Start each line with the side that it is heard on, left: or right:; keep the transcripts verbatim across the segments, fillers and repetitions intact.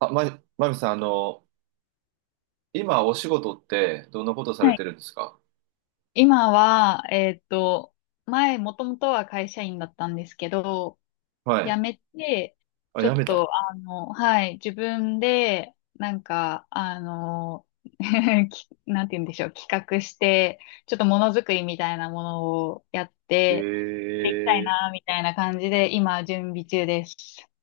right: あ、ま、まみさん、あの、今お仕事ってどんなことされ
left: は
right: て
left: い。
right: るんですか？
left: 今は、えーっと、前、もともとは会社員だったんですけど、
right: は
left: 辞
right: い。
left: めて、
right: あ、
left: ちょ
right: や
left: っ
right: め
left: と、
right: た。
left: あの、はい、自分で、なんか、あの、きなんて言うんでしょう、企画して、ちょっとものづくりみたいなものをやって、
right: え
left: できたい
right: え、
left: な、みたいな感じで、今、準備中です。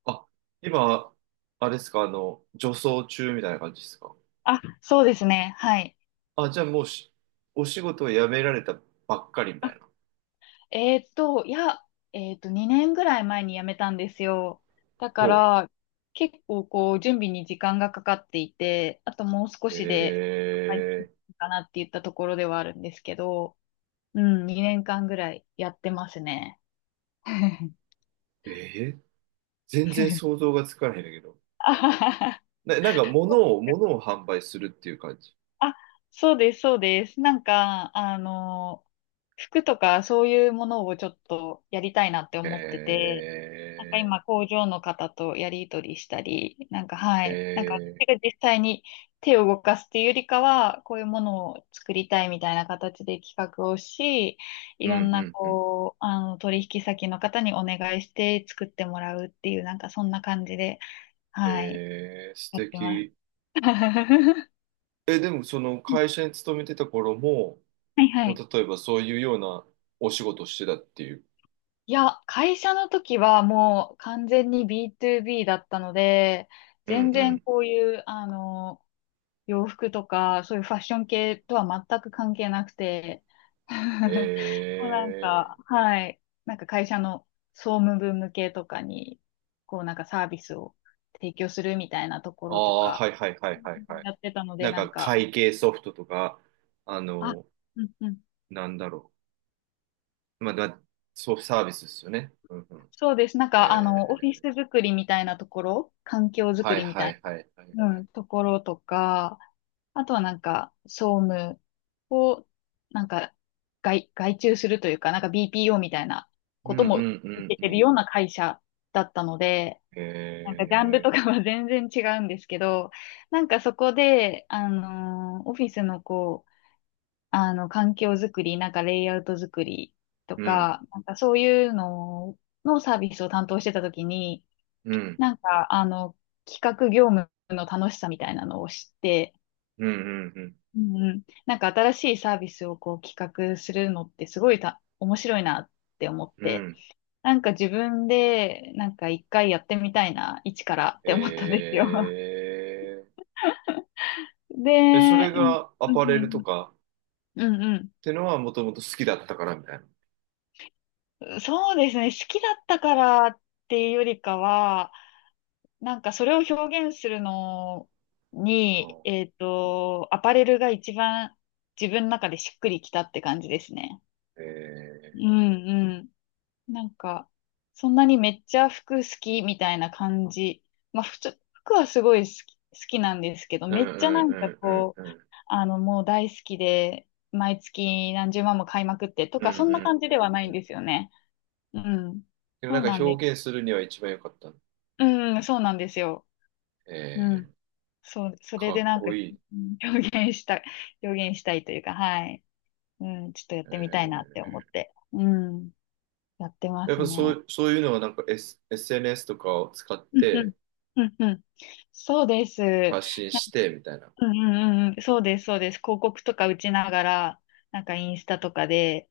right: あ、今、あれですか、あの、女装中みたいな感じですか？
left: あ、そうですね、はい。
right: あ、じゃあもうし、お仕事を辞められたばっかりみたいな。
left: えーっと、いや、えーっと、にねんぐらい前に辞めたんですよ。だか
right: ほ
left: ら、結構こう、準備に時間がかかっていて、あともう少
right: う。
left: しで、はい
right: え
left: かなって言ったところではあるんですけど、うん、にねんかんぐらいやってますね。
right: えええ、全然想像がつかないんだけど。
left: あははは
right: な、なんか物を、物を販売するっていう感じ。
left: あ、そうです、そうです。なんか、あの、服とかそういうものをちょっとやりたいなって思ってて、なんか
right: え
left: 今工場の方とやり取りしたり、なんかはい、なんか
right: えええ、
left: 私が実際に手を動かすっていうよりかは、こういうものを作りたいみたいな形で企画をし、い
right: う
left: ろ
right: ん
left: ん
right: う
left: な
right: んうん。
left: こう、あの、取引先の方にお願いして作ってもらうっていう、なんかそんな感じで、はい、
right: ええ、素
left: やってます。
right: 敵。え、でもその会社に勤めてた頃も、
left: はいは
right: もう
left: い。
right: 例えばそういうようなお仕事をしてたっていう。
left: いや、会社の時はもう完全に ビートゥービー だったので、
right: うん
left: 全
right: う
left: 然
right: ん。
left: こういう、あの、洋服とか、そういうファッション系とは全く関係なくて、もうなん
right: ええ、
left: か、はい、なんか会社の総務部向けとかに、こうなんかサービスを提供するみたいなとこ
right: あ
left: ろと
right: あ、
left: か
right: はいはいはいはいはい。
left: やってたので、
right: なん
left: な
right: か
left: んか、
right: 会計ソフトとか、あ
left: あ、
right: の、
left: うんうん、
right: なんだろう。まあ、だ、そう、サービスですよね。うんうん。
left: そうです。なん
right: え
left: か、あの、オフィ
right: え、
left: ス作りみたいなところ、環境
right: は
left: 作
right: い
left: りみ
right: は
left: たい
right: いはいはい
left: う
right: はい。
left: ん、ところとか、あとはなんか、総務を、なんか、外、外注するというか、なんか ビーピーオー みたいな
right: うん
left: こ
right: うん
left: と
right: う
left: も受
right: ん
left: け
right: う
left: てる
right: ん。
left: ような会社だったので、なんか
right: え
left: ジャンルと
right: え、
left: かは 全然違うんですけど、なんかそこで、あのーオフィスのこう、あの、環境づくり、なんかレイアウトづくりと
right: うん
left: か、なんかそういうののサービスを担当してたときに、
right: うん
left: なんか、あの、企画業務の楽しさみたいなのを知って、
right: うんうんう
left: うんうん。なんか新しいサービスをこう企画するのってすごいた面白いなって思っ
right: ん。う
left: て、
right: ん。
left: なんか自分でなんか一回やってみたいな、一からって思ったんですよ。
right: ええ。 で、そ
left: で、
right: れ
left: なん
right: がア
left: う
right: パレルと
left: ん
right: か、
left: うんうん
right: ってのはもともと好きだったからみたいな。
left: うん。そうですね。好きだったからっていうよりかは、なんかそれを表現するの
right: う
left: に、
right: ん、
left: えっと、アパレルが一番自分の中でしっくりきたって感じですね。う
right: え
left: んうん。なんか、そんなにめっちゃ服好きみたいな感じ。まあ、ふつ服はすごい好き、好きなんですけど、
right: ー、うん
left: め
right: う
left: っちゃな
right: ん
left: ん
right: う
left: か
right: んうん
left: こ
right: う
left: う、
right: ん
left: あの、もう大好きで、毎月何十万も買いまくってと
right: うん
left: か、
right: う
left: そんな感
right: ん
left: じではない
right: う
left: ん
right: ん、
left: ですよね。うん。
right: でもな
left: そ
right: ん
left: う
right: か
left: なんです、
right: 表現するには一番良かった。
left: うん、そうなんですよ。う
right: え
left: ん。
right: ー、
left: そう、それ
right: か
left: で
right: っ
left: なんか、
right: こいい。
left: うん、表現した、表現したいというか、はい。うん、ちょっとやっ
right: え
left: てみたいなって
right: ー、
left: 思って、うん、やってま
right: やっ
left: す
right: ぱそ
left: ね。
right: う、そういうのはなんか、S、エスエヌエス とかを使っ
left: うんう
right: て
left: ん。うんうん。そうです。
right: 発信
left: な
right: してみたいな。
left: うんうんうん。そうです、そうです。広告とか打ちながら、なんかインスタとかで、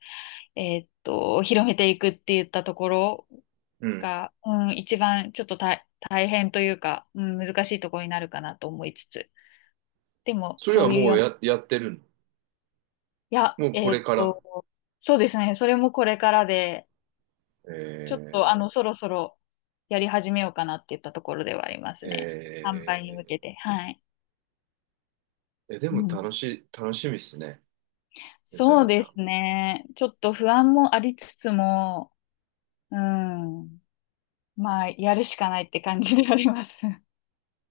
left: えーっと、広めていくって言ったところ
right: うん。
left: が、うん、一番ちょっと大、大変というか、うん、難しいところになるかなと思いつつ。でも、
right: それ
left: そ
right: は
left: ういう
right: も
left: よ
right: う
left: うな、
right: や、やってる
left: いや、
right: の？もうこ
left: え
right: れ
left: ーっ
right: から。
left: と、そうですね。それもこれからで、ちょっ
right: え
left: と、あの、そろそろやり始めようかなって言ったところではありま
right: ー、
left: すね。販売に向け
right: え
left: て。はい。
right: ー、えで
left: う
right: も
left: ん。
right: 楽しい、楽しみっすね。めちゃ
left: そう
right: めち
left: で
right: ゃ。
left: すね。ちょっと不安もありつつも、うん。まあ、やるしかないって感じであります。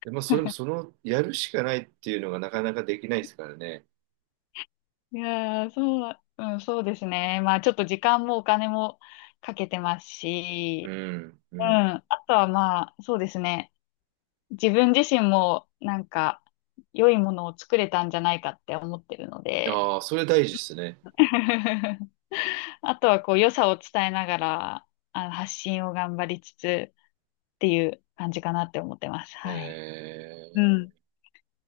right: で、まあ、それもそ の、やるしかないっていうのがなかなかできないですからね。
left: いやー、そう、うん、そうですね。まあ、ちょっと時間もお金もかけてます
right: う
left: し、
right: ん、う
left: うん。
right: ん。
left: あとはまあ、そうですね。自分自身も、なんか、良いものを作れたんじゃないかって思ってるので、
right: ああ、それ大事ですね。
left: あとはこう、良さを伝えながら、あの、発信を頑張りつつっていう感じかなって思ってます。はい。うん。
right: え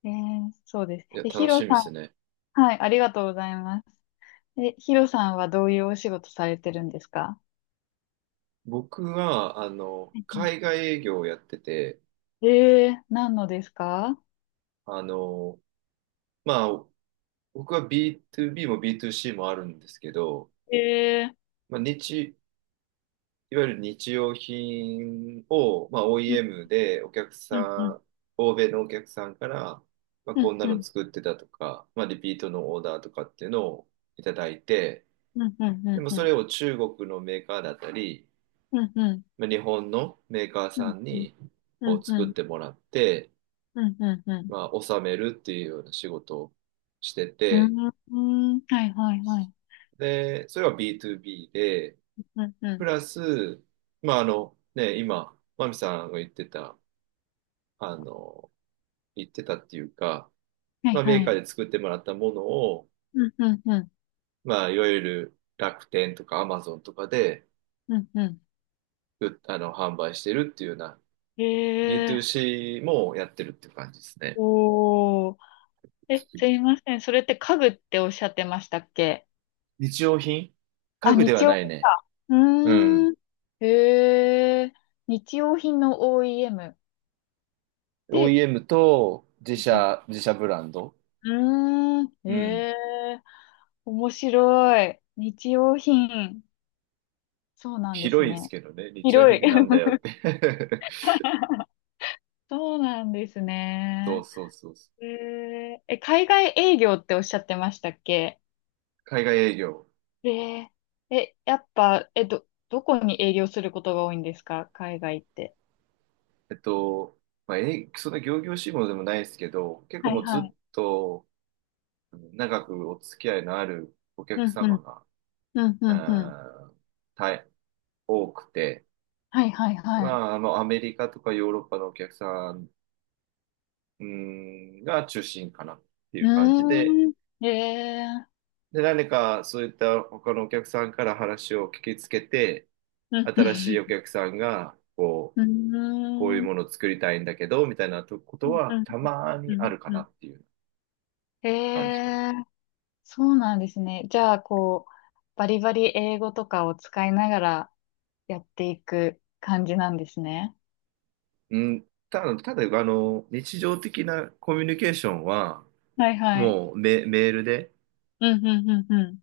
left: えー、そうです。
right: ー、いや、
left: え、ヒ
right: 楽し
left: ロ
right: みで
left: さ
right: すね。
left: ん、はい、ありがとうございます。え、ヒロさんはどういうお仕事されてるんですか？
right: 僕は、あの、
left: うん。
right: 海外営業をやってて、
left: えー、何のですか？
right: あの、まあ、僕は ビーツービー も ビーツーシー もあるんですけど、
left: えー、
right: まあ、日、いわゆる日用品を、まあ、
left: うん
right: オーイーエム でお客さ
left: うんうん
right: ん、欧米のお客さんから、まあ、
left: う
right: こん
left: ん
right: な
left: う
right: の
left: ん
right: 作ってたとか、まあ、リピートのオーダーとかっていうのをいただいて、
left: うんう
right: で
left: ん
right: も
left: う
right: それ
left: ん
right: を中国のメーカーだったり、
left: うんうん
right: まあ、日本のメーカー
left: う
right: さ
left: ん
right: んに
left: う
right: こう
left: んう
right: 作っ
left: ん
right: てもらって、
left: うんうんうん
right: まあ、納めるっていうような仕事をして
left: う
right: て、
left: んうんうんうん、はいはいはい、
right: で、それは ビーオービー で、
left: うんう
right: プ
left: ん、
right: ラス、まあ、あの、ね、今、マミさんが言ってた、あの、言ってたっていうか、
left: はい
right: まあ、メ
left: は
right: ーカ
left: い、
right: ーで作ってもらったものを、
left: うんうんうん
right: まあ、いわゆる楽天とかアマゾンとかで、
left: うんう
right: うあの、販売してるっていうような、
left: ん。えー、
right: ビーツーシー もやってるっていう感じですね。
left: おー、え、すいません。それって家具っておっしゃってましたっけ？
right: 日用品。家
left: あ、
right: 具では
left: 日用
right: ない
left: 品
right: ね。
left: か。う
right: う
left: ー
right: ん。
left: ん。へえ。日用品の オーイーエム。で、
right: オーイーエム と自
left: うん。
right: 社、自社ブランド。
left: うーん。
right: うん。
left: へえ。面白い。日用品。そうなんです
right: 広いです
left: ね。
right: けどね。日用
left: 広
right: 品っ
left: い。
right: てなんだよって。
left: そうなんです
right: そう
left: ね。
right: そうそうそう。
left: へえ。え、海外営業っておっしゃってましたっけ？
right: 海外営業。
left: ええ。え、やっぱ、え、ど、どこに営業することが多いんですか？海外って。
right: えっと、まあ、え、そんな仰々しいものでもないですけど、結構
left: はい
right: もう
left: は
right: ず
left: い。
right: っと長くお付き合いのあるお
left: う
right: 客
left: んうん。
right: 様が、
left: うんうんうん。
right: あー大多くて、
left: はいはい
right: ま
left: はい。
right: あ、あの、アメリカとかヨーロッパのお客さん、うん、が中心かなってい
left: う
right: う感じで、
left: ーん。ええー、
right: で、何かそういった他のお客さんから話を聞きつけて、
left: うん、
right: 新しいお客さんが、こう、
left: うん、
right: こういう
left: うーん、
right: ものを作りたいんだけど、みたいなとこ
left: う
right: と
left: ん、
right: は
left: うん、
right: たま
left: う
right: にあ
left: ん
right: るか
left: う
right: な
left: ん。
right: っていう
left: え
right: 感じかな。
left: えー、そうなんですね。じゃあ、こう、バリバリ英語とかを使いながらやっていく感じなんですね。
right: うん、ただ、ただ、あの、日常的なコミュニケーションは、
left: はいはい。
right: もうメ、メールで
left: うん、うん、うん、うん。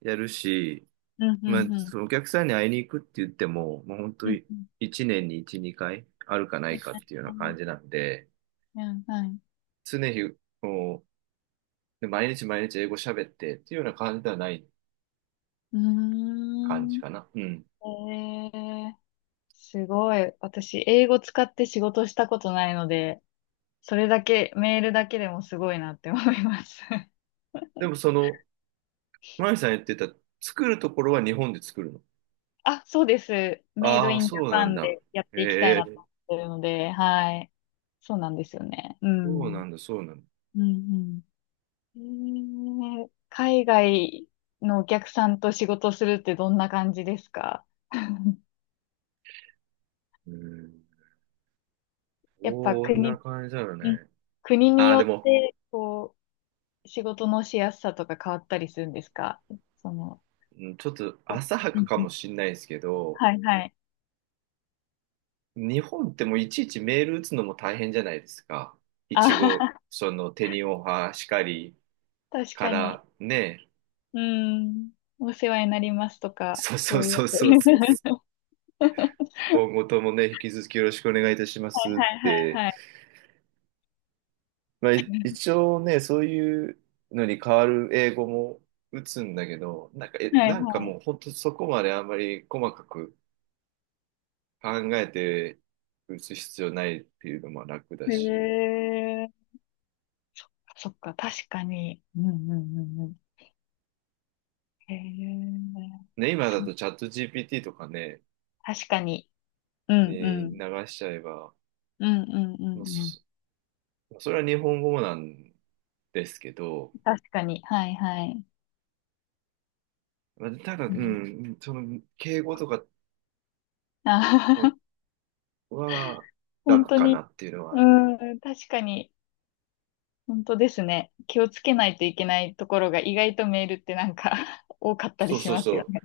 right: やるし、
left: うん、
right: まあ、
left: うん、うん。
right: そのお客さんに会いに行くって言っても、もう本当
left: うん、
right: に
left: うん。
right: いちねんにいち、にかいあるかないかっていうような感じなんで、
left: うん、はい。
right: 常日、もう、で毎日毎日英語喋ってっていうような感じではない
left: うー
right: 感じ
left: ん。
right: かな。うん。
left: えーすごい。私、英語使って仕事したことないので、それだけ、メールだけでもすごいなって思います。
right: でもその、マイさん言ってた、作るところは日本で作るの？
left: あ、そうです。メイド
right: ああ、
left: インジャ
right: そうな
left: パ
right: ん
left: ン
right: だ。
left: でやっ
right: え
left: ていきたいなと
right: え、
left: 思ってるので、はい。そうなんですよね。う
right: そうな
left: ん。
right: んだ、そうなんだ。
left: うんうん。えー海外のお客さんと仕事するってどんな感じですか？
right: うん。
left: やっぱ
right: こん
left: 国、
right: な感じだよ
left: うん、
right: ね。
left: 国に
right: ああ、
left: よ
right: で
left: っ
right: も、
left: て、こう、仕事のしやすさとか変わったりするんですか？その、
right: うん、ちょっと浅は
left: う
right: か
left: ん
right: か
left: う
right: も
left: ん、
right: しんないですけど、
left: はいはい。
right: 日本ってもういちいちメール打つのも大変じゃないですか。い
left: あ
right: ち
left: は
right: ご
left: は、
right: そのテニオハしかり
left: 確
right: か
left: かに。
right: らね、
left: うん。お世話になりますとか、
right: そうそ
left: そ
right: う
left: ういうや
right: そう
left: つ。
right: そうそう。
left: は
right: 今後ともね、引き続きよろしくお願いいたしま
left: い
right: すっ
left: はいは
right: て。
left: いはい。
right: まあ、い一応ね、そういうのに変わる英語も打つんだけど、なんか、え、
left: はい
right: なんか
left: は
right: もう本当そこまであんまり細かく考えて打つ必要ないっていうのも楽だ
left: い。
right: し。
left: へえ。そっか、確かに。うんうんうんうん。へえ。
right: ね、今だ
left: そ
right: とチャット ジーピーティー とかね、
left: 確かに。うんう
right: ね、
left: ん。
right: 流しちゃえば、
left: うんうんう
right: まあ
left: んうん。
right: そ、それは日本語なんですけど、
left: 確かに。はいはい。
right: まあただ、う
left: うん、
right: ん、その、敬語とか
left: あ
right: は
left: 本
right: 楽
left: 当
right: かな
left: に。
right: っていうのはあ
left: う
right: る。
left: ん、確かに。本当ですね。気をつけないといけないところが意外とメールってなんか 多かったり
right: そう
left: し
right: そう
left: ます
right: そ
left: よ
right: う。
left: ね。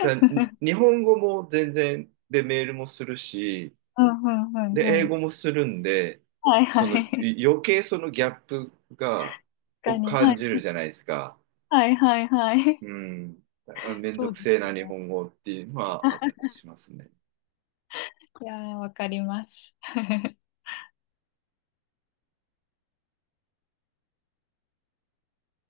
right: だからに 日本語も全然、で、メールもするし、
left: うんうんう
right: で、
left: ん
right: 英
left: うん。
right: 語もするんで、
left: はい
right: その、
left: はい。
right: い余計そのギャップが、
left: 確か
right: を
left: に。は
right: 感
left: い。
right: じるじゃないですか。
left: はいはいはい。
right: うん。あの、めん
left: そ
right: ど
left: う
right: く
left: で
right: せえ
left: す。
right: な日本語っていうのはあったりしますね。
left: いやー、わかります。